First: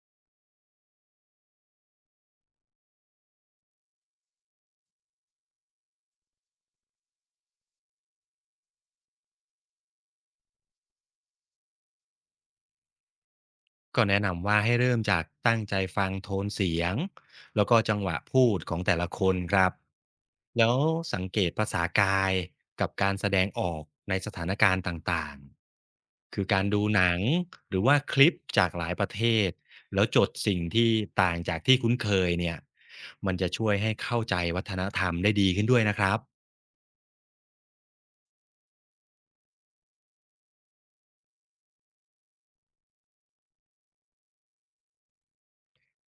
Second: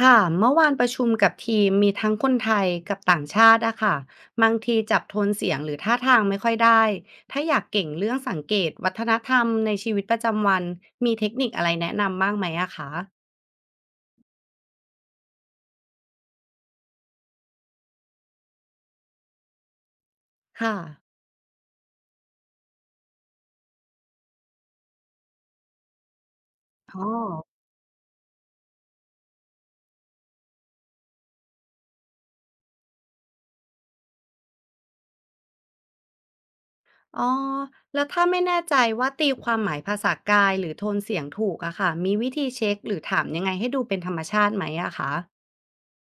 ค่ะเมื่อวานประชุมกับทีมมีทั้งคนไทยกับต่างชาติอะค่ะบางทีจับโทนเสียงหรือท่าทางไม่ค่อยได้ถ้าอยากเก่งเรื่องสังเกตวัฒนธรรมในชีวิตประจำวันมีเทคนิคอะไรแนะนำบ้างไหมอะคะก็แนะนำว่าให้เริ่มจากตั้งใจฟังโทนเสียงแล้วก็จังหวะพูดของแต่ละคนครับแล้ค่ะวสังเกตภาษากายกับการแสดงออกในสถานการณ์ต่างๆคือการดูอ๋อหนังหรือว่าคลิปจากหลายประเทศแล้วจดสิ่งที่ต่างจากที่คุ้นเคยเนี่ยมันจะช่วยให้เข้าใจวัฒนธรรมได้ดีขึ้นด้วยนะครับ อ๋อแล้วถ้าไม่แน่ใจว่าตีความหมายภาษากายหรือโทนเสียงถูกอะค่ะมีวิธีเช็คหรือถามยังไงให้ดูเป็นธรรมชาติไหมอะคะ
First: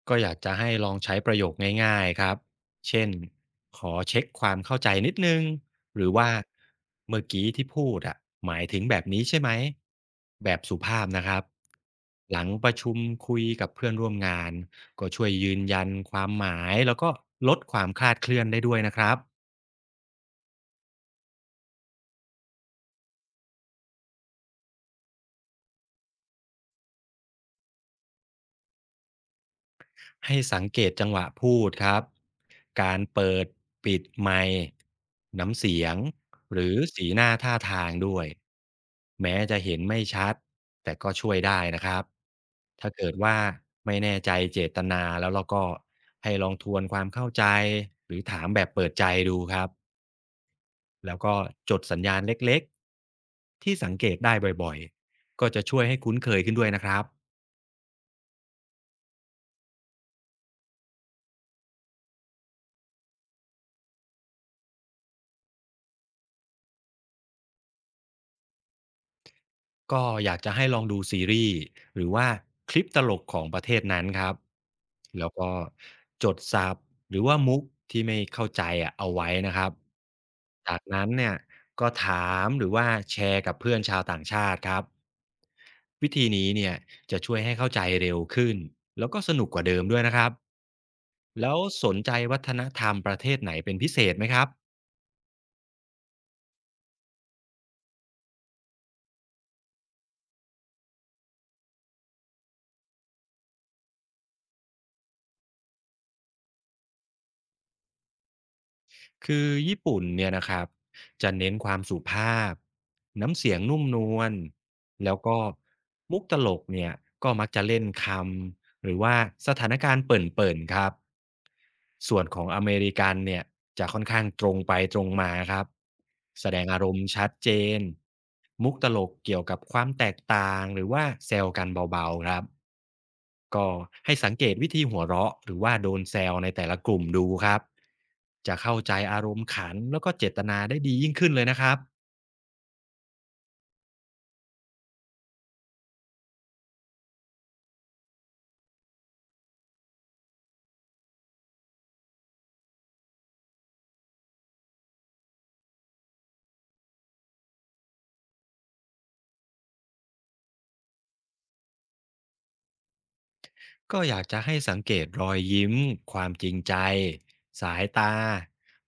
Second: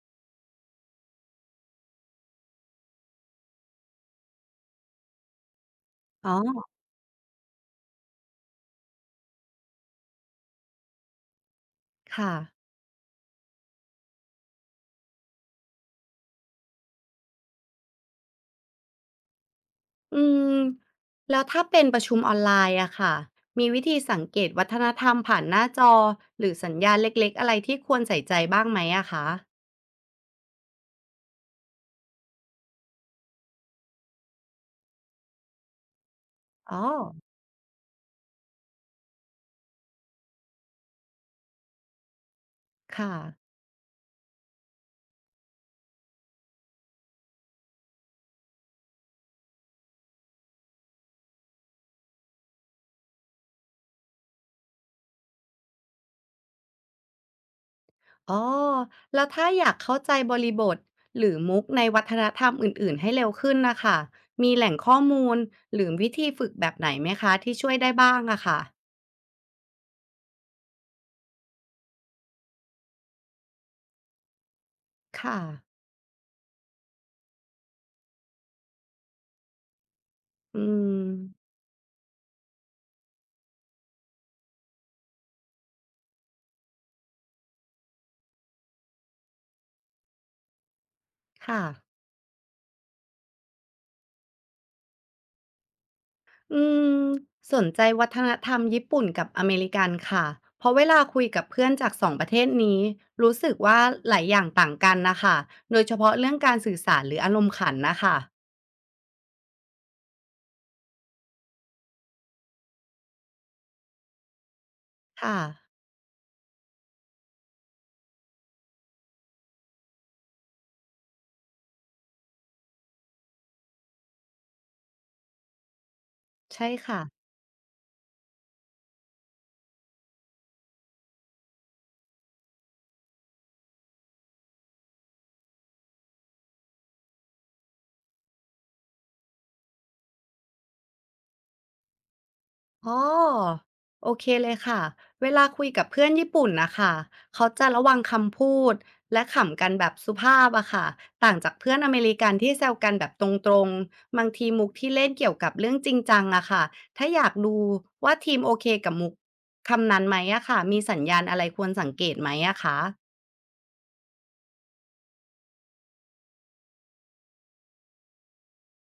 ก็อยากจะให้ลองใช้ประโยคง่ายๆครับ เช่น ขอเช็คความเข้าใจนิดนึง หรือว่าอ๋อเมื่อกี้ที่พูดอะหมายถึงแบบนี้ใช่ไหม แบบสุภาพนะครับ ค่ะ หลังประชุมคุยกับเพื่อนร่วมงานก็ช่วยยืนยันความหมายแล้วก็ลดความคลาดเคลื่อนได้ด้วยนะครับ อืมแล้วถ้าเป็นประชุมออนไลน์อะค่ะมีวิธีสังเกตวัฒนธรรมผ่านหน้าจอหรือสัญญาณเล็กๆอะไรที่ควรใส่ใจบ้างไหมอะคะให้สังเกตจังหวะพูดครับการเปิดปิดไมค์น้ำเสียงหรือ๋ออสีหน้าท่าทางด้วยแม้จะเห็นไม่ชัดแต่ก็ช่วยได้นะครับถ้าเกิค่ะดว่าไม่แน่ใจเจตนาแล้วเราก็ให้ลองทวนความเข้าใจหรือถามแบบเปิดใจดูครับแล้วก็จดสัญญาณเล็กๆที่สังเกตได้บ่อยๆก็จะช่วยให้คุ้นเคยขึ้นด้วยนะครับ อ๋อแล้วถ้าอยากเข้าใจบริบทหรือมุกในวัฒนธรรมอื่นๆให้เร็วขึ้นนะคะมีแหล่งข้อมูลหรือวิธีฝึกแบบไหนไหมคะที่ช่วยได้บ้างอะค่ะก็อยากจะให้ลองดูซีรีส์หรือว่าคลิปตลกของประเทศนั้นครับแล้วค่ะก็จดศัพท์หรือว่ามุกที่ไม่เข้าใจอะเอาไว้นะครับอืจากมนั้นเนี่ยก็ถามหรือว่าแชร์กับเพื่อนชาวต่างชาติครับวิธีนี้เนี่ยจะช่วยให้เข้าใจเร็วขึ้นแล้วก็สนุกกว่าเดิมด้วยนะครับแล้วค่ะ สนใจวัฒนธรรมประเทศไหนเป็นพิเศษไหมครับ อืมสนใจวัฒนธรรมญี่ปุ่นกับอเมริกันค่ะ เพราะเวลาคุยกับเพื่อนจากสองประเทศนี้รู้สึกว่าหลายอย่างต่างกันนะคะ โดยเฉพาะเรื่องการสื่อสารหรืออารมณ์ขันนะคะ คือญี่ปุ่นเนี่ยนะครับจะเน้นความสุภาพน้ำเสียงนุ่มนวลแล้วค่ะ ก็มุกตลกเนี่ยก็มักจะเล่นคำ หรือว่าสถานการณ์เปิ่นๆครับส่วนของอเมริกันเนี่ยจะค่อนข้างตรงไปตรงมาครับแสดงใช่อารมค่ะ ณ์ชัดเจนมุกตลกเกี่ยวกับความแตกต่างหรือว่าแซวกันเบาๆครับก็ให้สังเกตวิธีหัวเราะหรือว่าโดนแซวในแต่ละกลุ่มดูครับจะเข้าใจอารมณ์ขันแล้วก็เจตนาได้ดียิ่งขึ้นเลยนะครับ อ๋อโอเคเลยค่ะเวลาคุยกับเพื่อนญี่ปุ่นนะคะเขาจะระวังคำพูดและขำกันแบบสุภาพอะค่ะต่างจากเพื่อนอเมริกันที่แซวกันแบบตรงๆบางทีมุกที่เล่นเกี่ยวกับเรื่องจริงจังอะค่ะถ้าอยากดูว่าทีมโอเคกับมุกคำนั้นไหมอะค่ะมีสัญญาณอะไรควรสังเกตไหมอะคะก็อยากจะให้สังเกตรอยยิ้มความจริงใจสายตา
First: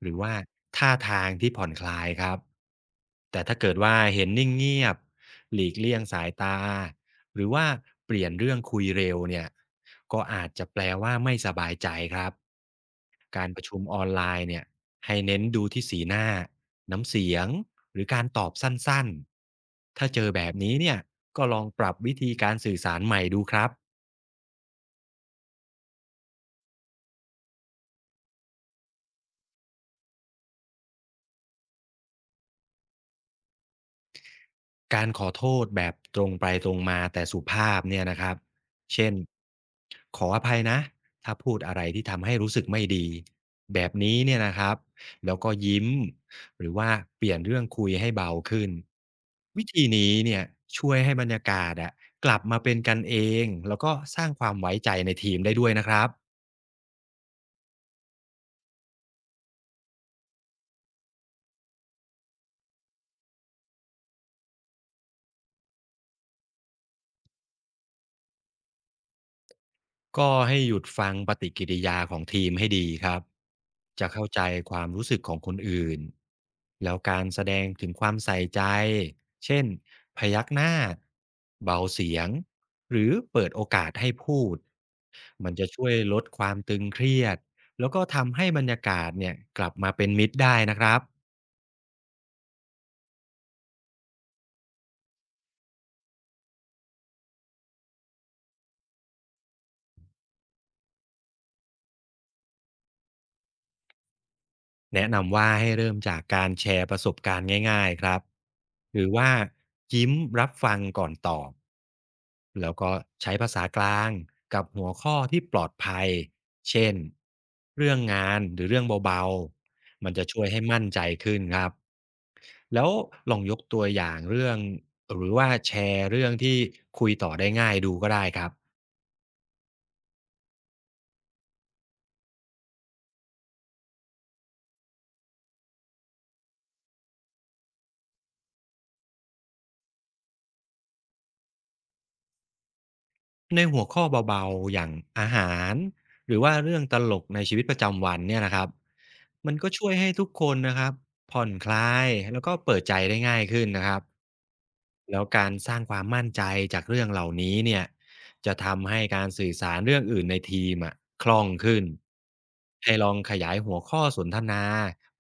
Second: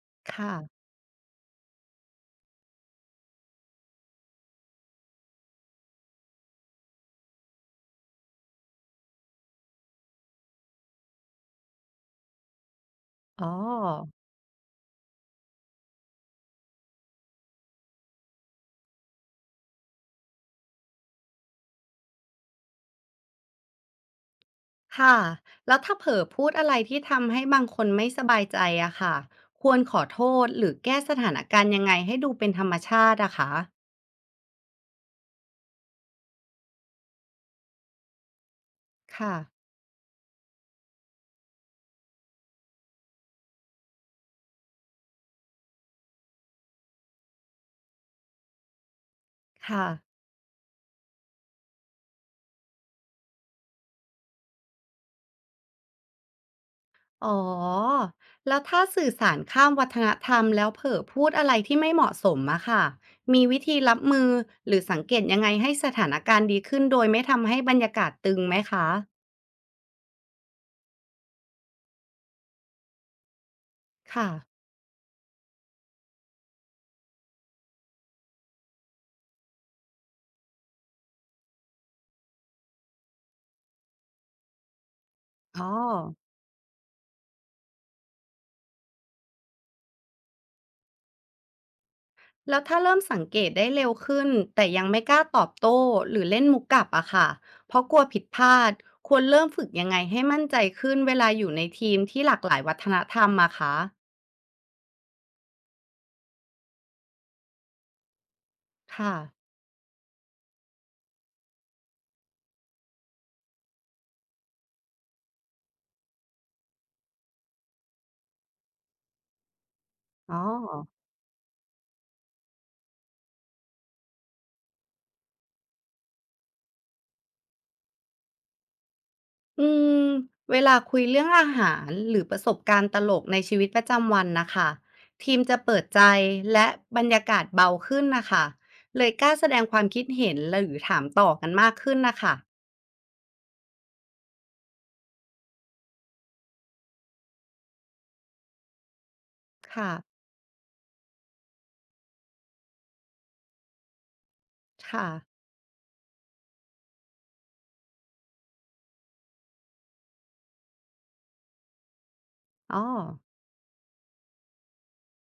หรือว่าค่ะท่าทางที่ผ่อนคลายครับแต่ถ้าเกิดว่าเห็นนิ่งเงียบหลีกเลี่ยงสายตาหรือว่าเปลี่ยนเรื่องคุยเร็วเนี่ยก็อาจจะแปลว่าไม่สบายใจครับอ๋กาอ รประชุมออนไลน์เนี่ยให้เน้นดูที่สีหน้าน้ำเสียงหรือการตอบสั้นๆถ้าเจอแบบนี้เนี่ยก็ลองปรับวิธีการสื่อสารใหม่ดูครับ ค่ะแล้วถ้าเผลอพูดอะไรที่ทำให้บางคนไม่สบายใจอะค่ะควรขอโทษหรือแก้สถานการณ์ยังไงให้ดูเป็นธรรมชาติอะคะการขอโทษแบบตรงไปตรงมาแต่สุภาพเนี่ยนะครับเช่น ค่ะขออภัยนะ ถ้าพูดอะไรที่ทำให้รู้สึกไม่ดี แบบนี้เนี่ยนะครับแล้วก็ยิ้ม หรือว่าเปลี่ยนเรื่องคุยให้เบาขึ้น วิธีค่ะนี้เนี่ยช่วยให้บรรยากาศอะกลับมาเป็นกันเอง แล้วก็สร้างความไว้ใจในทีมได้ด้วยนะครับ อ๋อแล้วถ้าสื่อสารข้ามวัฒนธรรมแล้วเผลอพูดอะไรที่ไม่เหมาะสมอะค่ะมีวิธีรับมือหรือสังเกตยังไงให้สถานการณ์ดีขึ้นโดยไม่ทำให้บรรยากาศตึงไหมคะก็ให้หยุดฟังปฏิกิริยาของทีมให้ดีครับจะเข้าค่ะใจความรู้สึกของคนอื่นแล้วการแสดงถึงความใส่ใจเช่นพยักหน้าเบาเสียงหรือเปิดโอกาสให้พูดมันอ๋อ จะช่วยลดความตึงเครียดแล้วก็ทำให้บรรยากาศเนี่ยกลับมาเป็นมิตรได้นะครับ แล้วถ้าเริ่มสังเกตได้เร็วขึ้นแต่ยังไม่กล้าตอบโต้หรือเล่นมุกกลับอะค่ะเพราะกลัวผิดพลาดควรเริ่มฝึกยังไงให้มั่นใจขึ้นเวลาอยู่ในทีมที่หลากหลายวัฒนธรรมอะคะแนะนำว่าให้เริ่มจากการแชร์ประสบการณ์ง่ายๆครับหรือค่ะว่ายิ้มรับฟังก่อนตอบแล้วก็ใช้ภาษากลางกับหัวข้อที่ปลอดภัยเช่นเรื่องงานหรือเรื่องเบาๆมันจะอ๋อช่วยให้มั่นใจขึ้นครับแล้วลองยกตัวอย่างเรื่องหรือว่าแชร์เรื่องที่คุยต่อได้ง่ายดูก็ได้ครับ อืมเวลาคุยเรื่องอาหารหรือประสบการณ์ตลกในชีวิตประจำวันนะคะทีมจะเปิดใจและบรรยากาศเบาขึ้นนะคะเลยกล้าแสดงความคิดเห็นหรือถามต่อกันมากขึ้นนะคะในหัวข้อเบาๆอย่างอาหารหรือว่าเรื่องตลกในชีวิตประจำวันเนี่ยนะครับมันก็ช่ค่ะวยให้ทุกคนนะครับผ่อนคลายแล้วก็เปิดใจได้ง่ายขึ้นนะครับค่ะแล้วการสร้างความมั่นใจจากเรื่องเหล่านี้เนี่ยจะทำให้การสื่อสารเรื่องอื่นในทีมอะคล่องขึ้นอ๋อ ให้ลองขยายหัวข้อสนทนา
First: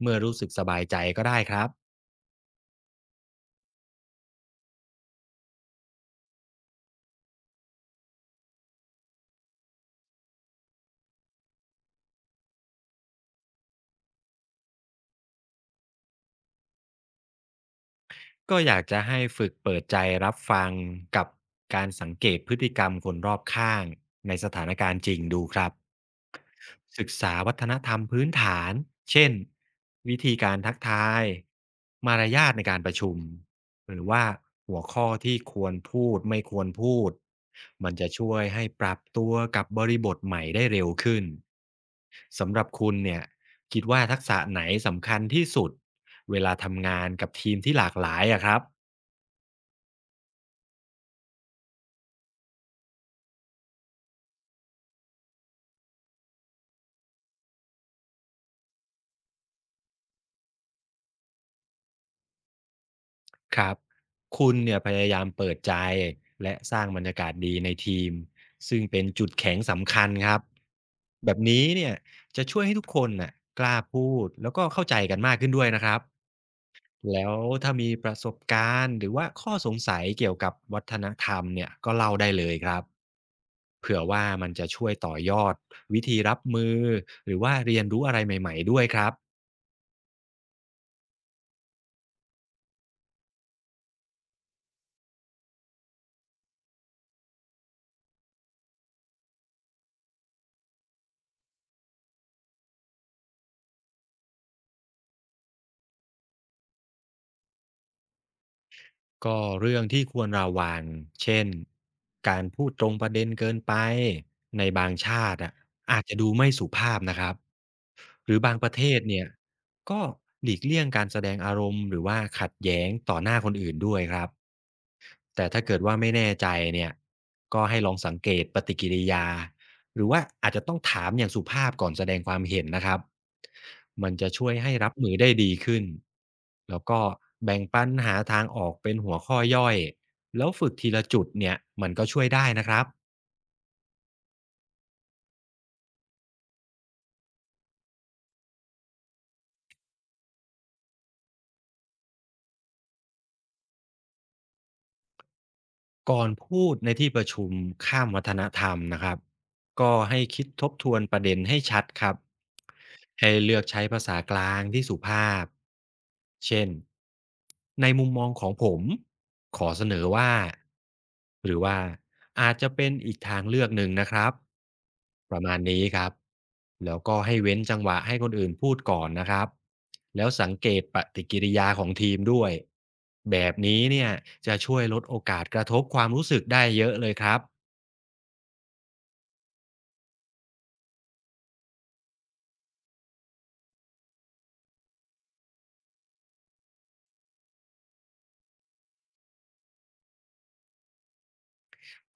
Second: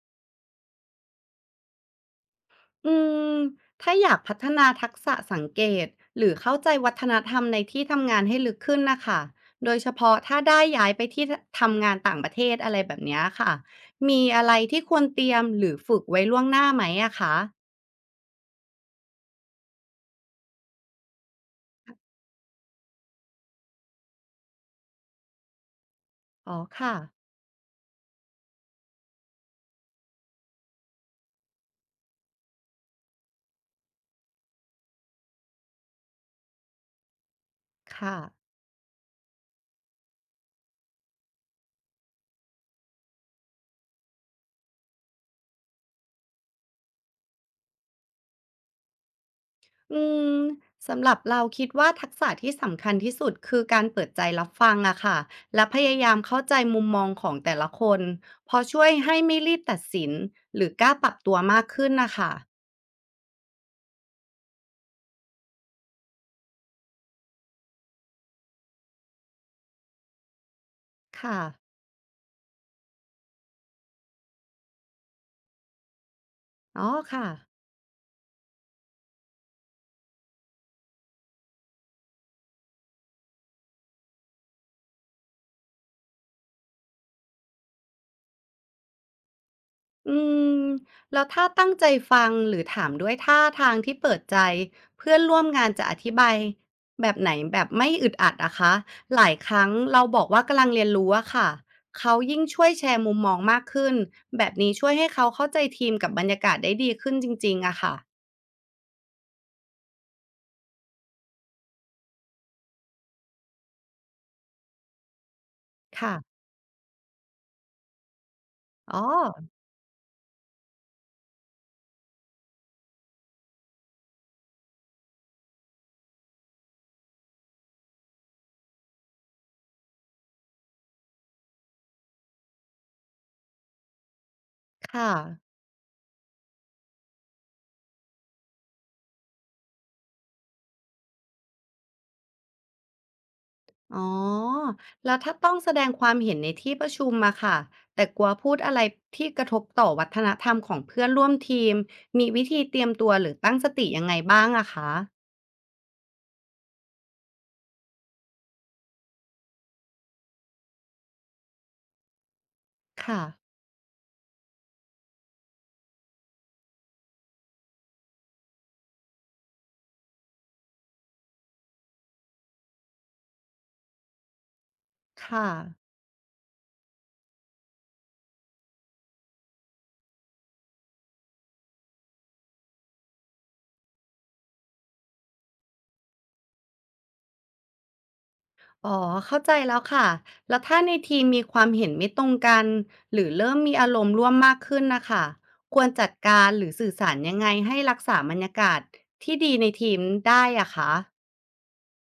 เมื่อรู้สึกสบายใจก็ได้ครับ อืมถ้าอยากพัฒนาทักษะสังเกตหรือเข้าใจวัฒนธรรมในที่ทำงานให้ลึกขึ้นนะค่ะโดยเฉพาะถ้าได้ย้ายไปที่ทำงานต่างประเทศอะไรแบบเนี้ยค่ะ มีอะไรที่ควรเตรียมหรือฝึกไว้ล่วงหน้าไหมอะคะก็อยากจะให้ฝึกเปิดใจรับฟังกับการสังเกตพฤติกรรมคนรอบข้างในสถานการณ์จริงดูครับอ๋อค่ะ ศึกษาวัฒนธรรมพื้นฐานเช่นวิธีการทักทายมารยาทในการประชุมหรือว่าหัวข้อที่ควรพูดไม่ควรพูดมันจะค่ะ ช่วยให้ปรับตัวกับบริบทใหม่ได้เร็วขึ้นสำหรับคุณเนี่ยคิดว่าทักษะไหนสำคัญที่สุด เวลาทำงานกับทีมที่หลากหลายอะครับอืมสำหรับเราคิดว่าทักษะที่สำคัญที่สุดคือการเปิดใจรับฟังอะค่ะและพยายามเข้าใจมุมมองของแต่ละคนเพอช่วยให้ไม่รีบตัดสินหรือกล้าปรับตัวมากขึ้นนะคะ ครับคุณเนี่ยพยายามเปิดใจและสร้างบรรยากาศดีในทีมซึ่งเป็นจุดแข็งสำคัญครับแบค่ะ บนี้เนี่ยจะช่วยให้ทุกคนน่ะกล้าพูดแล้วก็เข้าใจกันมากขึ้นด้วยนะครับอ๋อค่ะ แล้วถ้ามีประสบการณ์หรือว่าข้อสงสัยเกี่ยวกับวัฒนธรรมเนี่ยก็เล่าได้เลยครับเผื่อว่ามันจะช่วยต่อยอดวิธีรับมือหรือว่าเรียนรู้อะไรใหม่ๆด้วยครับ อืม แล้วถ้าตั้งใจฟังหรือถามด้วยท่าทางที่เปิดใจเพื่อนร่วมงานจะอธิบายแบบไหนแบบไม่อึดอัดอะคะหลายครั้งเราบอกว่ากำลังเรียนรู้อะค่ะ เขายิ่งช่วยแชร์มุมมองมากขึ้นแบบนี้ช่วยให้เขาเข้าใจทีมกับบรรยากาศได้ดีขึ้นจริงๆอะค่ะก็เรื่องที่ควรระวังเช่นการพูดตรงประเด็นเกินไปในบางชาติอะอาจค่ะ จะดูไม่สุภาพนะครับ หรือบางประเทอ๋อศเนี่ยก็หลีกเลี่ยงการแสดงอารมณ์หรือว่าขัดแย้งต่อหน้าคนอื่นด้วยครับ แต่ถ้าเกิดว่าไม่แน่ใจเนี่ยก็ให้ลองสังเกตปฏิกิริยาหรือว่าอาจจะต้องถามอย่างสุภาพก่อนแสดงความเห็นนะครับมันจะช่วยให้รับมืค่ะ อได้ดีขึ้นแล้วก็แบ่งปันหาทางออกเป็นหัวข้อย่อยแล้วฝึกทีละจุดเนี่ยมันก็ช่วยได้นะครับอ๋อแล้วถ้าต้องแสดงความเห็นในที่ประชุมอะค่ะแต่กลัวพูดอะไรที่กระทบต่อวัฒนธรรมของเพื่อนร่วมทีมมีวิธีเตรียมตัวหรือตั้งสติยังไงบ้างอะคะก่อนพูดในที่ประชุมข้ามวัฒนธรรมนะครับ ก็ให้คิดทบทวนประเด็นให้ชัดครับค่ะให้เลือกใช้ภาษากลางที่สุภาพเช่นในมุมมองของผมขอเสนอว่าหรือว่าอาจจะเป็นอีกทางเลือกหนึ่งนะครับประค่ะมาณนี้ครับแล้วก็ให้เว้นจังหวะให้คนอื่นพูดก่อนนะครับแล้วสังเกตปฏิกิริยาของทีมด้วยแบบนี้เนี่ยจะช่วยลดโอกาสกระทบความรู้สึกได้เยอะเลยครับ อ๋อเข้าใจแล้วค่ะแล้วถ้าในทีมมีความเห็นไม่ตรงกันหรือเริ่มมีอารมณ์ร่วมมากขึ้นนะคะควรจัดการหรือสื่อสารยังไงให้รักษาบรรยากาศที่ดีในทีมได้อะคะ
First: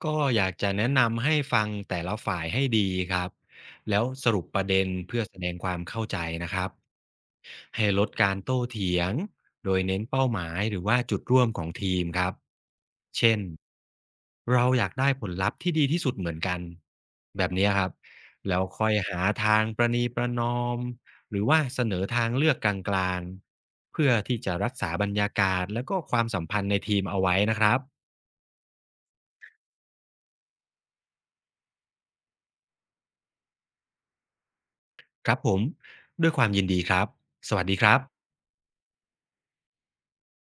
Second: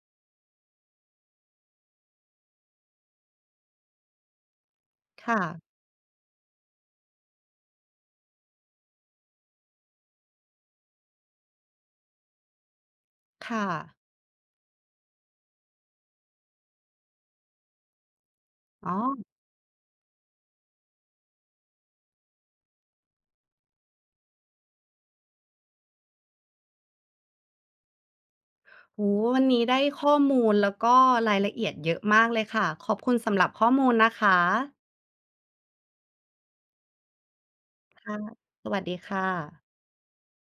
ก็อยากจะแนะนำให้ฟังแต่ละฝ่ายให้ดีครับแล้วสรุปประเด็นเพื่อแสค่ะดงความเข้าใจนะครับให้ลดการโต้เถียงโดยเน้นเป้าหมายหรือว่าจุดร่วมของทีมครับเช่นค่ะเราอยากได้ผลลัพธ์ที่ดีที่สุดเหมือนกันแบบนี้ครับแล้วค่อ๋อยอ หาทางประนีประนอมหรือว่าเสนอทางเลือกกลางๆเพื่อที่จะรักษาบรรยากาศและก็ความสัมพันธ์ในทีมเอาไว้นะครับ โอ้โฮวันนี้ได้ข้อมูลแล้วก็รายละเอียดเยอะมากเลยค่ะขอบคุณสำหรับข้อมูลนะคะครับผมด้วยความยินดีครับสวัสดีครัค่ะบสวัสดีค่ะ